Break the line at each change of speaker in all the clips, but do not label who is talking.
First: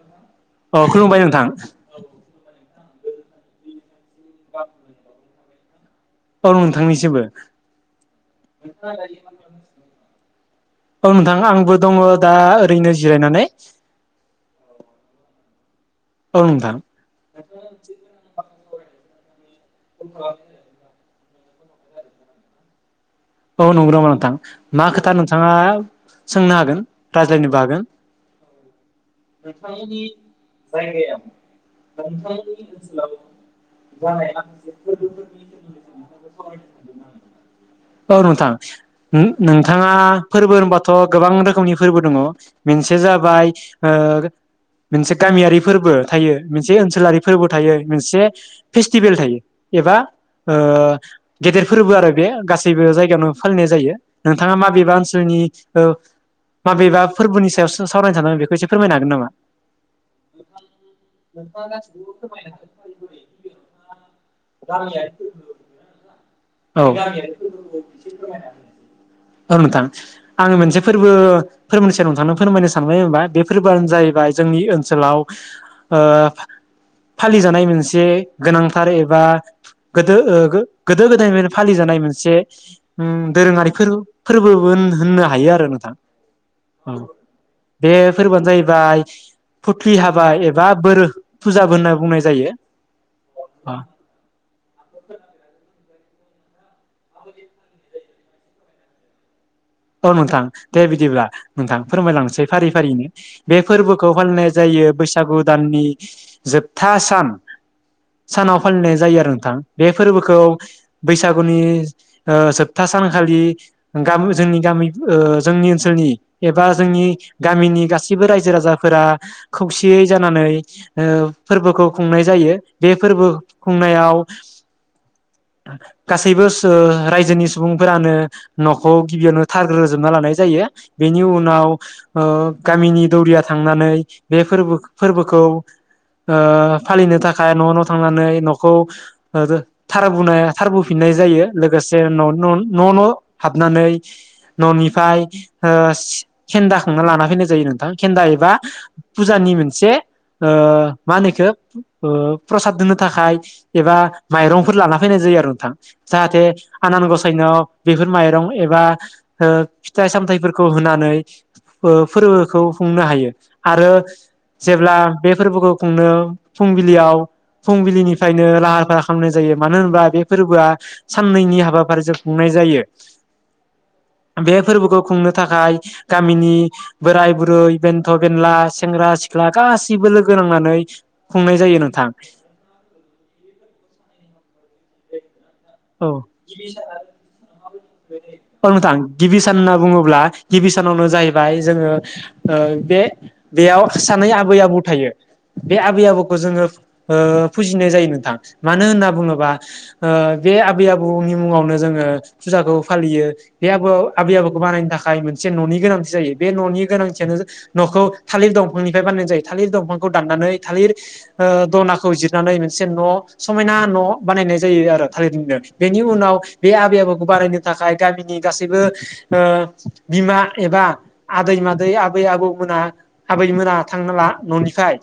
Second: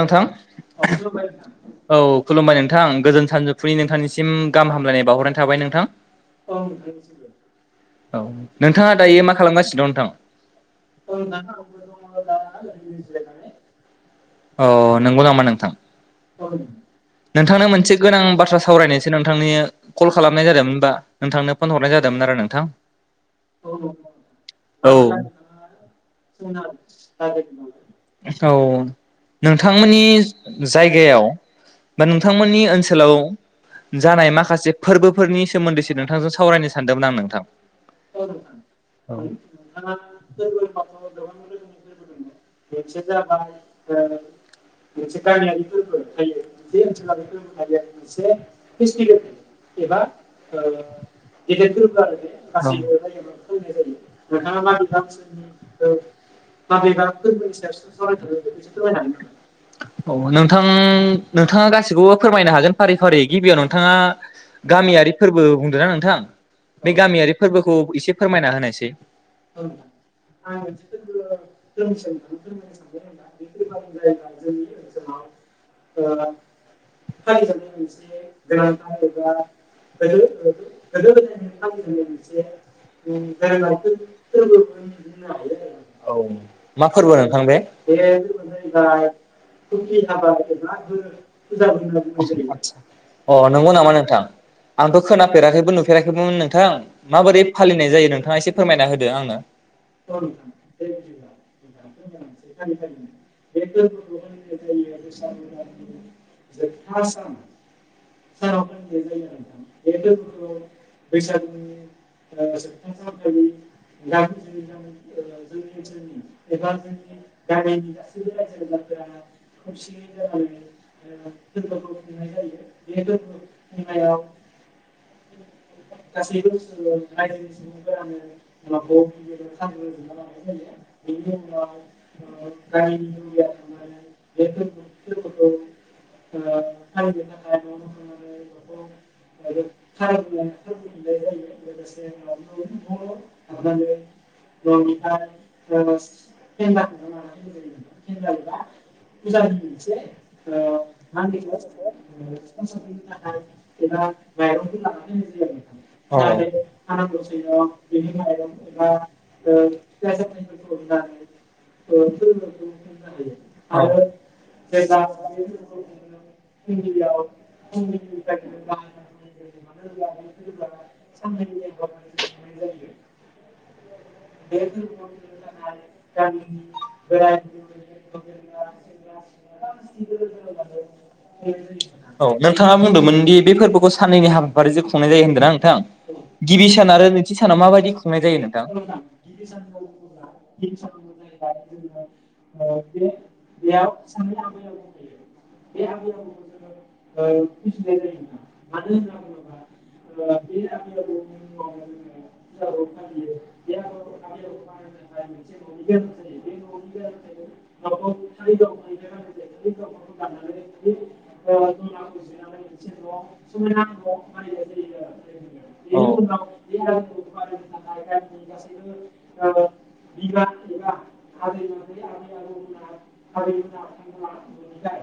नोंथां
अ खुलुमबाय नोंथां
औ खुलुमबाय नों नोंथां गोजोन सानजौफुनि नोंथांनिसि म गाहाम हामलायनाय बावहरनाय थाबाय नों नोंथां।
औ नोंथांनिसिमबो।
औ नोंथाङा दायो मा खालामगासिनो दं नोंथां
औ नोंथां आंबो दङ दा ओरैनो जिरायनानै।
अ नंगौ नामा नोंथां?
औ नोंथां
नोंथांनो मोनसे गोनां बाथ्रा सा सावरायनोसो नोंथांनिया कल खालामनाय जादोंमोन होमबा। नोंथांनो फन हरनाय जादोंमोन आरो नोंथां।
औ नंगौ नामा नोंथां मा
औ
खोथा नोंथाङा सोंनो हागोन रायज्लायनोबो हागोन।
औ नोंथांमोननि जायगायाव बा नोंथांमोननि ओनसोलाव जानाय माखासे फोर्बोफोरनि सोमोन्दैसो नोंथांजों सावरायनो सानदोंमोन आं नोंथां।
औ नोंथां
औ
नो-नोंथाङा फोरबो होनबाथ' गोबां रोखोमनि फोरबो दङ। मोनसे जाबाय ओ मोनसे गामियारि फोरबो थायो मोनसे ओनसोलारि फोरबो थायो मोनसे फेस्टिभेल थायो एबा ओ गेदेर फोरबो आरो बे गासै गासैबो जायगायावनो फालिनाय जायो नोंथाङा माबेबा ओनसोलनि ओ माबेबा फोरबोनि सायाव सो सावरायनो सानदोंमोन बेखौ एसे फोरमायनो हा
औ नोंथां नोंथाङा गासिखौबो फोरमायनो हागोन फारि फारि गिबियाव नोंथाङा गामियारि फोरबो बुंदों ना नोंथां बे
औ गामियारि फोरबोखौ एसे फोरमायना होनायसै औ नोंथां आं मोनसे फोरबो फोरबोनिनि सायावनो नोंथां फोरमायनो सानबाय होनबा फोरबोआनो जाहैबाय जोंनि ओनसोलाव ओ फालिजानाय मोनसे गोनांथार एबा गोदो गोदो
औ
गोदा दोरोङारि फोरबो फोरबोबो होननो हायो आरो नोंथां
मा
औ
फोरबो नोंथां बे बे
फोरबोआनो जाहैबाय फुथ्लि हाबा एबा बोर फुजाबो होनना बुंनाय जायो।
अ नंगौ नामा नोंथां आंथ' खोनाफेराखैबो नु फेराखैबोमोन नोंथां माबोरै फालिनाय जायो नोंथाङा एसे फोरमायना होदो आंनो
औ नोंथां दे बिदिब्ला नोंथां फोरमायलांनोसै फारि फारियैनो बे फोरबोखौ फालिनाय जायो बैसागु दाननि जोबथा सान सानाव फालिनाय जायो आरो नोंथां बे फोरबोखौ बैसागुनि ओ जोबथा सानखालि गामि जोंनि गामि ओ जोंनि ओनोलनि एबा जोंनि गामिनि गासैब गासैबो रायजो राजाफोरा खौसेयै जानानै ओ फोरबोखौ खुंनाय जायो बे फोरबो खुंनायाव गासैबो सो रायजोनि सुबुंफोरानो न'खौ गिबियावनो थारग्रो जोबना लानाय जायो बेनि उनाव ओ दौरिया थांनानै बे फोरबो फोरबोखौ ओ फालिनो थाखाय न' न' थांनानै न'खौ ओ थारबोनो थारबोफिननाय जायो लोगोसे न' न' न' हाबनानै न'निफ्राय ओ खेन्दा खांना लाना फै नोंथां खेन्दा एबा फुजानि मोनसे ओ मा होनोखौ प्रसाद होनोनो थाखाय एबा माइरंफोर लाना फैनाय जायो आरो नोंथां जाहाथे आनान गसाइनायाव बेफोर माइरं एबा ओ फिथाइ सामथफोरखौ होनानै ओ फोथ खौ खुंनो हायो आरो जेब्ला बे फोरबोखौ खुंनो फुंबिलियाव फुंबिलिनिफ्रायनो लाहार फाहार खालामनाय जायो मानो होनोबा बे फोरबोआ साननैनि हाबाफारिजों खुंनाय जायो बे फोरबोखौ खुंनो थाखाय गामिनि बुरै बेन्थ' बेनला सेंग्रा सिख्ला गासिबो लोगो नांनानै खुंनाय जायो नोंथां
औ बादि जे खुंनाय जायो होनगोन आं थां
औ
गिबि सान आरो नैथि सानाव माबायदि खुंनाय जायो नोंथां औ नोंथां गिबि सान होनना बुङोब्ला गिबि सानावनो जाहैबाय
ओ बे बेयाव सानै आबै आबौ थायो बे आबै आबौखौ जोङो ओ फुजिनाय जायो नोंथां मानो होनना बुङोबा ओ बे आबै आबौनि मुङावनो जोङो फुजाखौ फालियो बे आबौ आबै आबौखौ बानायनो थाखाय मोनसे न'नि गोनांथि जायो बे गोनांथियो जे न'खौ थालिर दंफांनिफ्राय बानायनाय जायो थालिर दंफांखौ दाननानै थालिर ओ दनाखौ जिरनानै मोनसे न' समायना न' बानायनाय जायो आरो थालिरनो बेनि उनाव बे आबै आबौ बानायनो थाखाय गामिनि गासैबो ओ बिमा एबा आदै मादै आबै आबौ मोना आबै मोना थांना ला न'निफ्राय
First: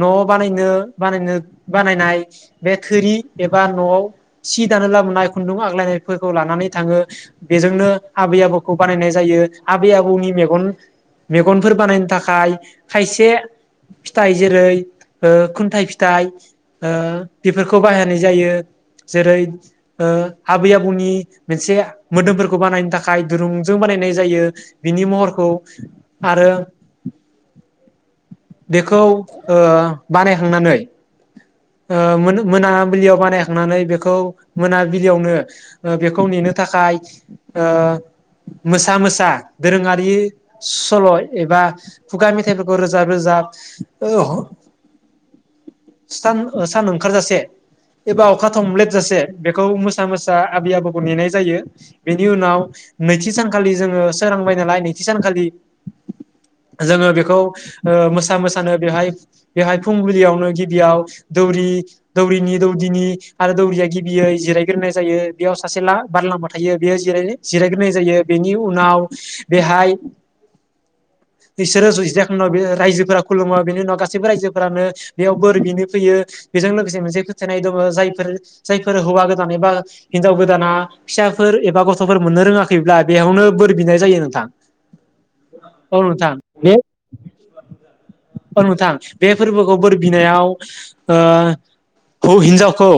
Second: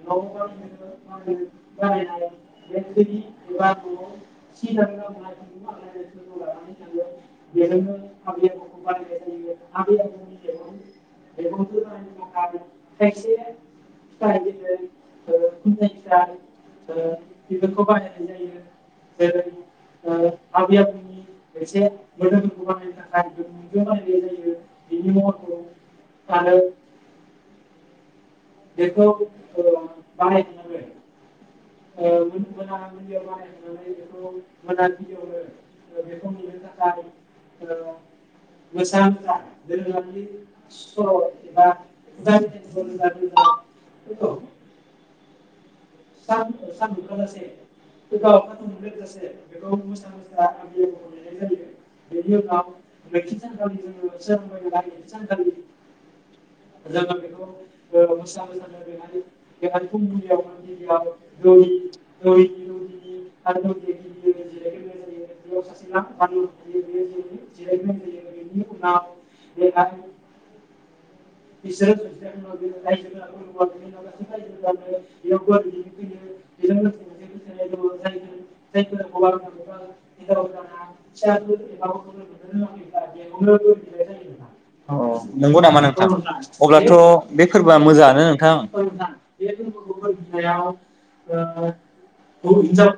न' बानायनो बानायनो बानायनाय बे थोरि एबा न'आव सि दानो लाबोनाय खुन्दुं आग्लायनायफोरखौ लानानै बेनो आब आबौ बानायनाय जायो आब आबौनि मेगनफोर बानायनो थाखाय खायसे फिथाइ जेरै खुन्थाइ फिथाइ ओ बेफोरखौ बाहायनाय जायो जेरै आबै आबौनि। मोनसे मोदोमफोरखौ बानायनो थाखाय दुरुंजों बानायनाय जायो बिनि महर आरो बेखौ ओ बानायखांनानै मोनाबिलियाव बानायखांनानै बेखौ मोनाबिलियावनो बेखौ नेनो थाखाय ओ मोसा मोसा दोरोङारि सल' एबा खुगा मेथाइफोरखौ रोजाब रोजाब सान सान ओंखारजासे एबा अखा थमब्लेटजासे बेखौ मोसा मोसा आबै आबौखौ नेनाय जायो बेनि उनाव नैथि सानखालि जोङो सोरांबाय नालाय नैथि सानखालि जोङो बेखौ। मोसा मोसानो बेहाय बेहाय फुंबिलियावनो गिबियाव दौरि दौरिनि दौदिनि आरो दौरिया गिबियै जिरायग्रोनाय जायो बेयाव सासे ला बार'लामभा थायो बेयो ज जिरायग्रोनाय जायो बेनि उनाव बेहाय बिसोरो जिरायखां रायजोफोरा खुलुमो बेनि उनाव गासैबो रायजोफोरानो बोर बिनो फैयो बेजों लोगोसे मोनसे फोथायनाय दङ जायफोर जायफोर हौवा गोदान एबा हिनजाव गोदाना फिसाफोर एबा गथ'फोर मोननो रोङाखैब्ला बेयावनो बोर बिनाय जायो नोंथां
औ
औ नोंथां बे
फोरबोया मोजाङानो नोंथां।
औ बे फोरबोखौ बिनायाव ओ हिनजावखौ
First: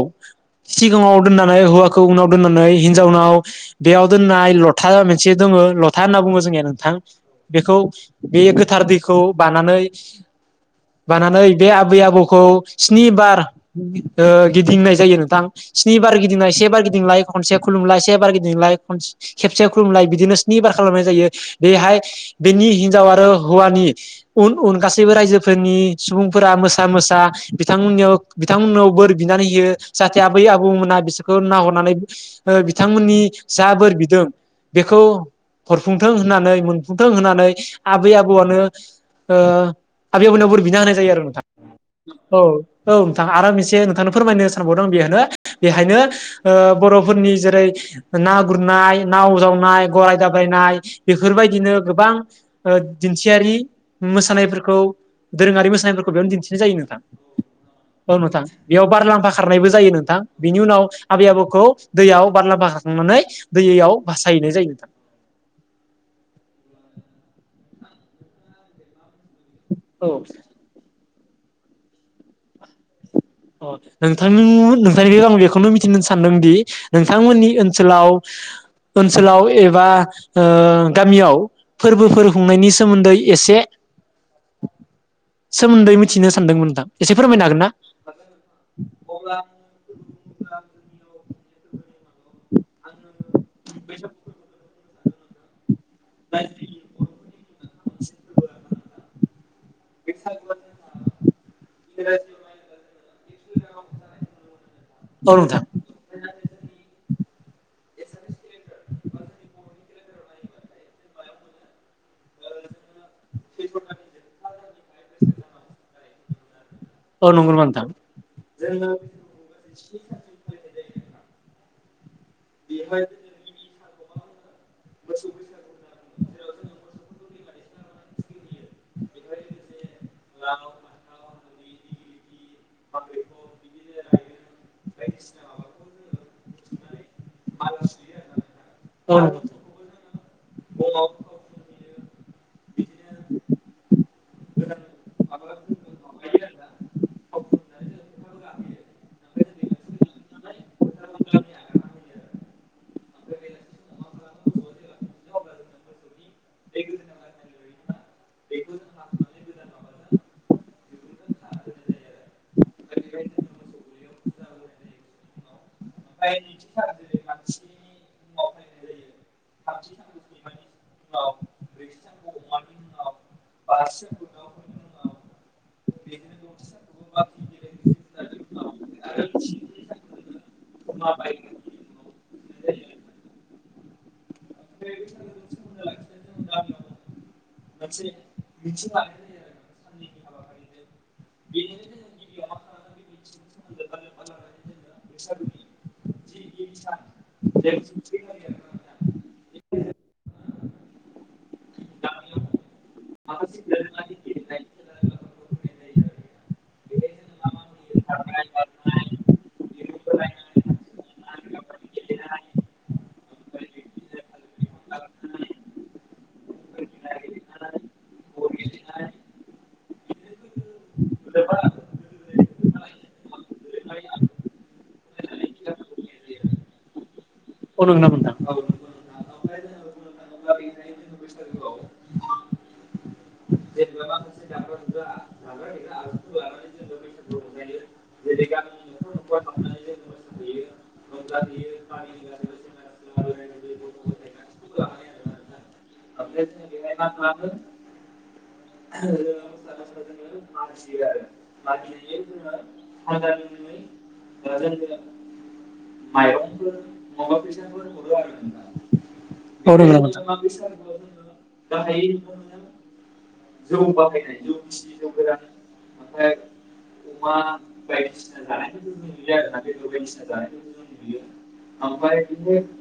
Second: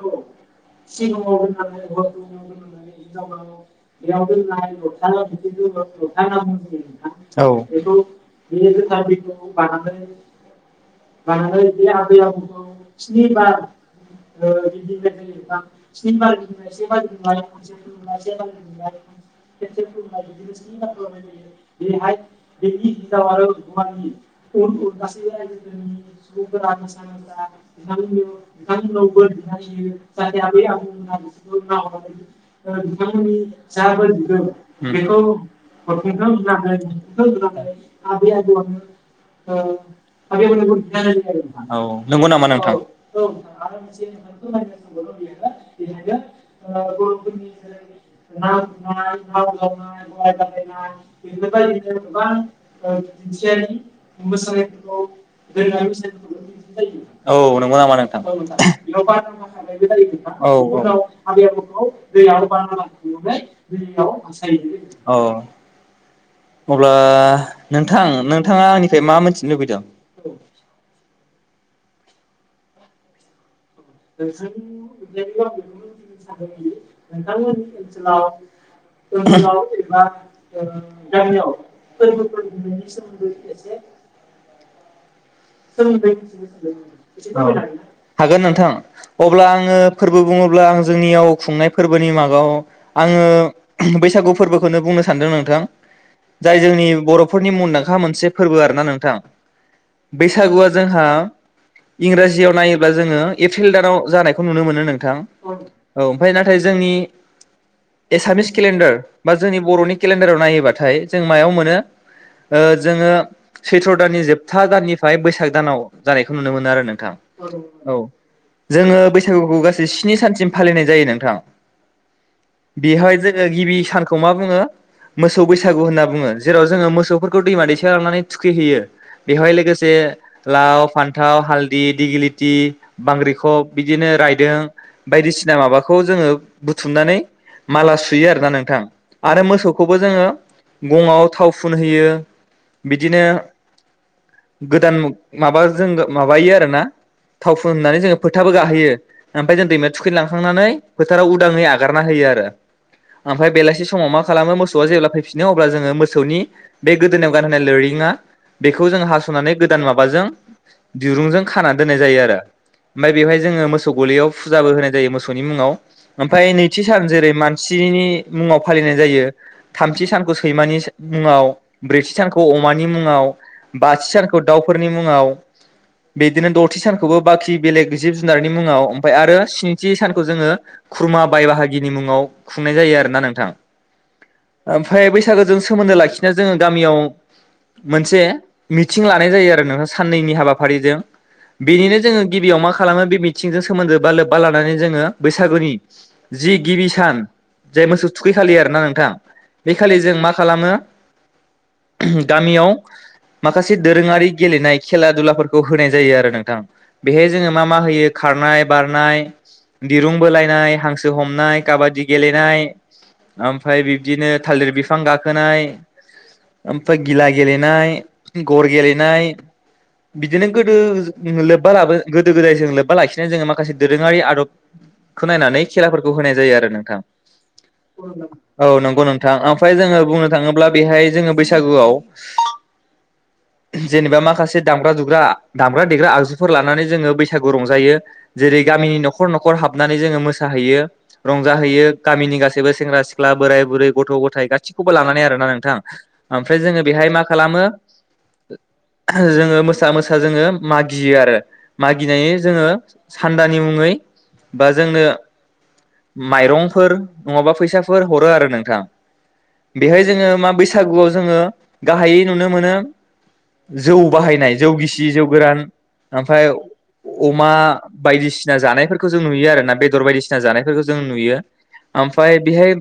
सिगाङाव दोननानै हौवाखौ उनाव दोननानै हिनजावनाव बेयाव दोननाय लथा मोनसे दङ लथा होनना बुङो जोंनिया नोंथां
औ
बेखौ बे गोथार दै खौ बानानै बानानै बे [unintelligible] आबै आबौखौ स्नि बार गिदिंनाय जायो नोंथां स्नि बार गिदिंलनाय से बार गिदिंलाय खनसे खुलुमलाय से बार गिदिंलाय खेबसे खुलुमलाय बिदिनो स्नि बार खालामनाय जायो बेहाय बेनि हिनजाव आरो हौवानि उन उन गासैबो रायजोफोरनि सुबुं फोरा मोसा मोसा बिथांमोननियाव बिथांमोननाव बोर बिनानै होयो जाहाथे आबै आबौमोना बिसोरखौ नाहरनानै बिथांमोननि जा बोर बिदों बेखौ हरफुंथों होननानै मोनफुंथों होननानै आबै आबौआनो ओ आबै आबौमोननियाव बोर बिना होनाय जायो आरो।
नंगौ
औ औ
नामा
नोंथां आर मोनसे नोंथांनो फोरमायनो सानबावदों आं बेहनो बेहायनो बर'फोरनि जेरै ना गुरनाय नाव जावनाय गराय दाब्रायनाय बेफोरबायदिनो गोबां दिन्थियारि मोसानायफोरखौ दोरोङारि मोसानायफोरखौ बेयावनो दिन्थिनाय जायो नोंथां
औ नंगौ नामा
औ
नोंथां
बेयाव बारलाम्फा खारनायबो जायो नोंथां बिनि उनाव
औ
आबै आबौखौ दैयाव बारलाम्फा खारखांनानै दैयाव भासायहैनाय जायो नोंथां
औ [unintelligible] नोंथां नोंथाङा आंनिफ्राय मा मोन थिनो लुबैदों।
अ नोंथांनि नोंथांनिफ्राय आं बेखौनो मिथिनो सानदोंदि नोंथांमोननि ओनसोलाव ओनसोलाव एबा ओ गामियाव फोरबोफोर खुंनायनि सोमोन्दै एसे सोमोन्दै मिथिनो सानदोंमोन नोथां एसे फोरमायनो हागोन ना
औ हागोन नोंथां अब्ला आङो फोरबो बुङोब्ला आं जोंनिया व खुंनाय फोरबोनि माबाव आङो बैसागु फोरबोखोनो बुंनो सान्दों नोंथां जाय जोंनि बर'फोरनि मुंदांखा मोनसे फोरबो आरो ना नोंथां बैसागुआ जोंहा इंराजियाव नायोब्ला जोङो एप्रिल दानाव जानायखौ नुनो मोनो नोंथां औ ओमफ्राय नाथाय जोंनि एसामिस केलेन्डार बा जोंनि बर'नि केलेन्डाराव नायोबाथाय जों मायाव मोनो ओ जोङो सैथ्र दाननि जोबथा दाननि फाय बैसाग दानाव जानायखो नुनो मोनो आरो नोंथां
औ नंगौ नामा नोंथां?
औ जोङो बैसागुखौ गासै स्नि सानसिम फालिनाय जायो नोंथां बेहाय जोङो गिबि सान खौ मा बुङो मोसौ बैसागु होनना बुङो जेराव जो मोसौफोर खौ दैमा दैसायाव लांनानै थुखैहोयो बेवहाय लोगो से लाव फान्थाव हाल दि दिग्लि थि बांग्रिखब बिदिनो रायदों बायदिसिना माबाखौ जोङो बुथुमनानै माला सुयो आरोना नोंथां आरो मोसौखौबो जोङो गङाव थाव फुनहोयो बिदिनो गोदान माबा जोङो माबायो आरोना थाव फुन होनानै जोङो फोथाबो गाहोयो ओमपाय जों दैमायाव थुखै लांखांनानै फोथाराव उदाङै आगारना होयो आरो ओमफाय बेलासि समाव मा खालामो मोसौआ जेब्ला फैफिनो अब्ला जोङो मोसौनि बे गोदोनायाव गानहोनाय लोरिङा बेखौ जों हास नानै गोदान माबाजों दिरुंजों खाना दोननाय जायो आरो ओमाय बेवहाय जोङो मोसौ गलियाव फुजाबो होनाय जायो मोसौनि मुङाव ओमफाय नैथि सान जेरै मानसिनि मुङाव फालिनाय जायो थामथि सानखौ सैमानि मुङाव ब्रैथि सानखौ अमानि मुङाव बा थि सानखौ दाउफोरनि मुङाव बेदिनो दथि सानखौबो बाखि बेलेग जिब जुनारनि मुङाव ओमफाय आरो स्निथि सानखौ जोङो खुरमा बाय बाहागिनि मुङा [unintelligible] खुंनाय जायो आरो ना नोंथां ओमफ्राय बैसागोजों सोमोन्दो लाखिनो जोङो गामियाव मोनसे मिथिं लानाय जायो आरो ना साननैनि हाबाफारिजों बेनिनो जोङो गिबियाव मा खालामो बे मिथिंजों सोमोन्दो बा लोब्बा लानानै जोङो बैसागुनि जि गिबि सान जाय मोसौ थुखै खालि आरोना नोंथां। बेखालि जों मा खालामो गामियाव माखासे दोरोङारि गेलेनाय खेला दुलाफोरखौ होनाय जायो आरो नोंथां बेहाय जोङो मा मा होयो खारनाय, बारनाय, दिरुं बोलायनाय, हांसो हमनाय, काबादि गेलेनाय, ओमफ्राय बिब्दिनो थालिर बिफां गाखोनाय, ओमफ्राय गिला गेलेनाय, गर गेलेनाय, बिदिनो गो दो लोब्बा लाबो गोदो गोदाय जों लोब्बा लाखिनानै जोङो मा माखासे दोरोङारि आदब खो नायनानै खेलाफोरखौ होनाय जायो आरो नोंथां।
औ नंगौ नामा नोंथां
औ नंगौ नोंथां ओमफ्राय जोङो बुंनो थाङोब्ला बेहाय जोङो बैसागुआव जेनेबा माखासे दामग्रा दुग्रा दाम दामग्रा देग्रा आगजुफोर लानानै जोङो बैसागु रंजायो जेरै गामिनि न'खर न'खर हाबनानै जोङो मोसाहैयो रंजाहैयो गामिनि गासैबो सेंग्रा-सिख्ला, बोराय-बुरै, गथ'-गथाय गासिखौबो लानानै आरो ना नोंथां ओमफ्राय जोङो बेहाय मा खालामो जोङो मोसा मोसा जोङो मागियो आरो मागिनायनि जोङो सान्दानि मुङै बा जोंनो माइरंफोर नङाबा फैसाफोर हरो आरो नोंथां। बेहाय जोङो मा बैसागुआव जोङो गाहायै नुनो मोनो जौ बाहायनाय जौ गिसि जौ गोरान ओमफ्राय अमा बायदिसिना जानायफोरखौ जों नुयो आरो ना बेदर बायदिसिना जानाय जों नुयो ओमफ्राय बेहाय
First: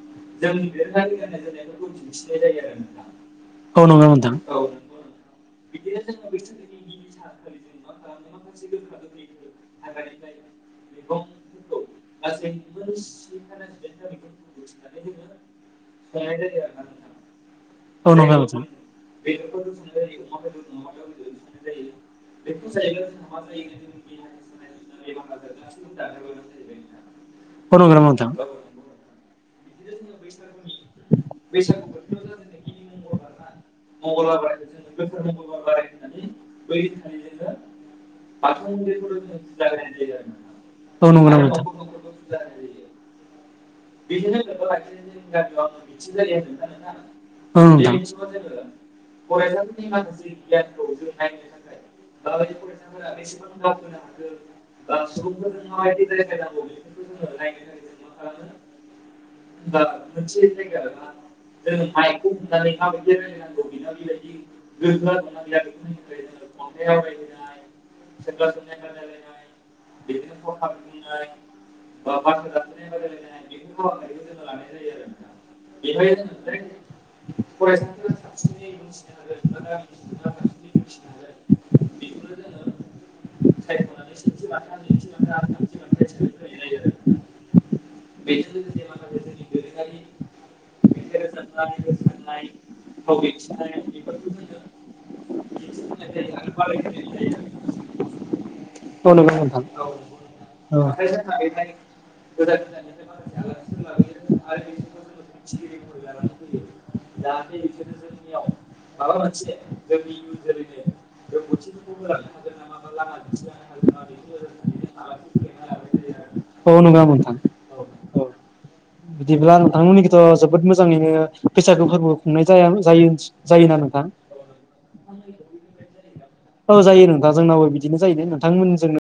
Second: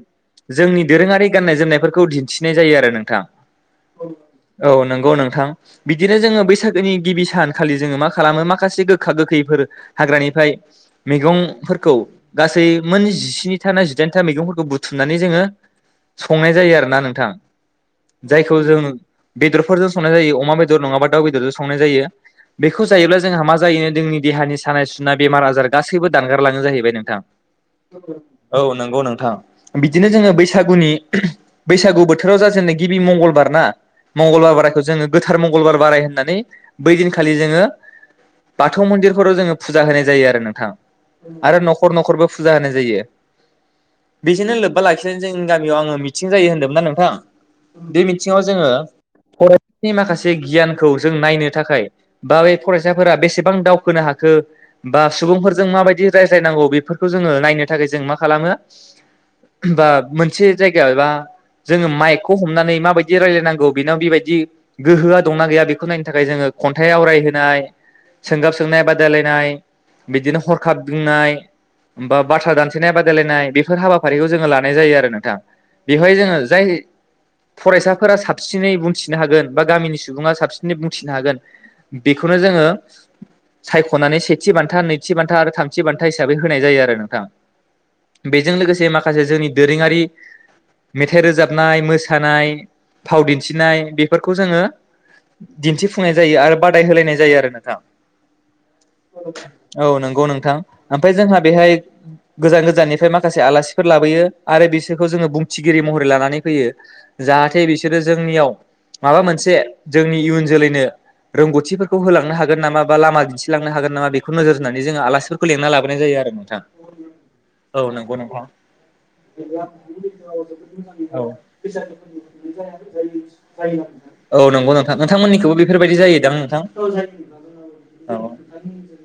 जोंनि दोरोङारि गाननाय जोमनायफोरखौ दिन्थिनाय जायो आरो नोंथां।
औ नंगौ नोंथां।
औ नोंगौ नोंथां बिदिनो जोङो बैसागोनि गिबि सान खालि जोङो मा खालामो माखासे गोखा गोखैफोर हाग्रानिफ्राय मैगंफोरखौ गासै मोन जिस्नि था ना जिदाइनथा मैगंफोरखौ बुथुमनानै जोङो संनाय जायो आरोना नोंथां
नंगौ
जायखौ जों बेदरफोरजों संनाय जायो, अमा बेदर नङाबा दाउ बेदरजों संनाय जायो। बेखौ जायोब्ला जोंहा मा जायो जोंनि देहानि सानाय सुनाय बेमार आजार गासैबो दानगारलाङो जाहैबाय नोंथां।
औ नंगौ नामा नोंथां?
औ नोंगौ नोंथां। बिदिनो जोङो बैसागुनि बैसागु बोथोराव जाजेननो गिबि मंगलबार ना मंगलबार बारायखौ जोङो गोथार मंगलबार बाराय होननानै बै दिनखालि जोङो बाथौ मन्दिरफोराव जोङो फुजा होनाय जायो आरो नोंथां आरो न'खर न'खरबो फुजा होनाय जायो। बेजोंनो लोब्बा लाखिनानै जोंनि गामियाव आङो मिथिं जायो होनदोंमोनना नोंथां बे मिथिङाव जोङो फरायसानि माखासे गियानखौ जों नायनो थाखाय बा बे फरायसाफोरा बेसेबां दावखोनो हाखो बा सुबुंफोरजों माबायदि रायज्लायनांगौ बेफोरखौ जोङो नायनो थाखाय जों मा खालामो बा मोनसे जायगायाव एबा जोङो माइकखौ हमनानै माबायदि रायलायनांगौ बेनाव बेबायदि गोहोआ दंना गैया बेखौ नायनो थाखाय जोङो खन्थाइ आवरायहोनाय सोंगाब सोंनाय बादायलायनाय बिदिनो हरखाब बुंनाय होमबा बाथ्रा दानथेनाय बादायलायनाय बेफोर हाबाफारिखौ जोङो लानाय जायो आरो नोंथां बेवहाय जोङो जाय फरायसाफोरा साबसिनै बुंथिनो हागोन बा गामिनि सुबुङा साबसिनै बुंथिनो हागोन बेखौनो जोङो सायखनानै सेथि बान्था नैथि बान्था आरो थामथि बान्था हिसाबै होनाय जायो आरो नोंथां बेजों लोगोसे माखासे जोंनि दोरोङारि मेथाइ रोजाबनाय मोसानाय फाव दिन्थिनाय बेफोरखौ जोङो दिन्थिफुंनाय जायो आरो बादाय होलायनाय जायो आरो नोंथां
औ नंगौ नोंथां
औ नंगौ नोंथां ओमफ्राय जोंहा बेहाय गोजान गोजाननि माखासे आलासिफोर लाबोयो आरो बिसोरखौ जोङो बुंथिगिरि महरै लानानै फैयो जाहाथे बिसोरो जोंनियाव माबा मोनसे जोंनि इयुन जोलैनो रोंगौथिफोरखौ होलांनो हागोन नामा बा लामा दिन्थिलांनो हागोन नामा बेखौ नोजोर होनानै जोङो आलासिफोरखौ लेंंना लाबोनाय जायो आरो नोंथां
नोजोर होनानै आलासिफोर लेंना लाबोनाय जायो औ नंगौ नोंथां
औ नंगौ नोंथां
बिदिब्ला नोंथांमोननिखैथ' जोबोद मोजाङैनो बैसागो फोरबो खुंनाय जाया जायो जायोना नोंथां
औ नोंथांमोननिखौबो बेफोरबायदि जायी दा नोंथां औ
जायो नोंथां जोंनावबो बिदिनो नोंथांमोनजोंनो
जायो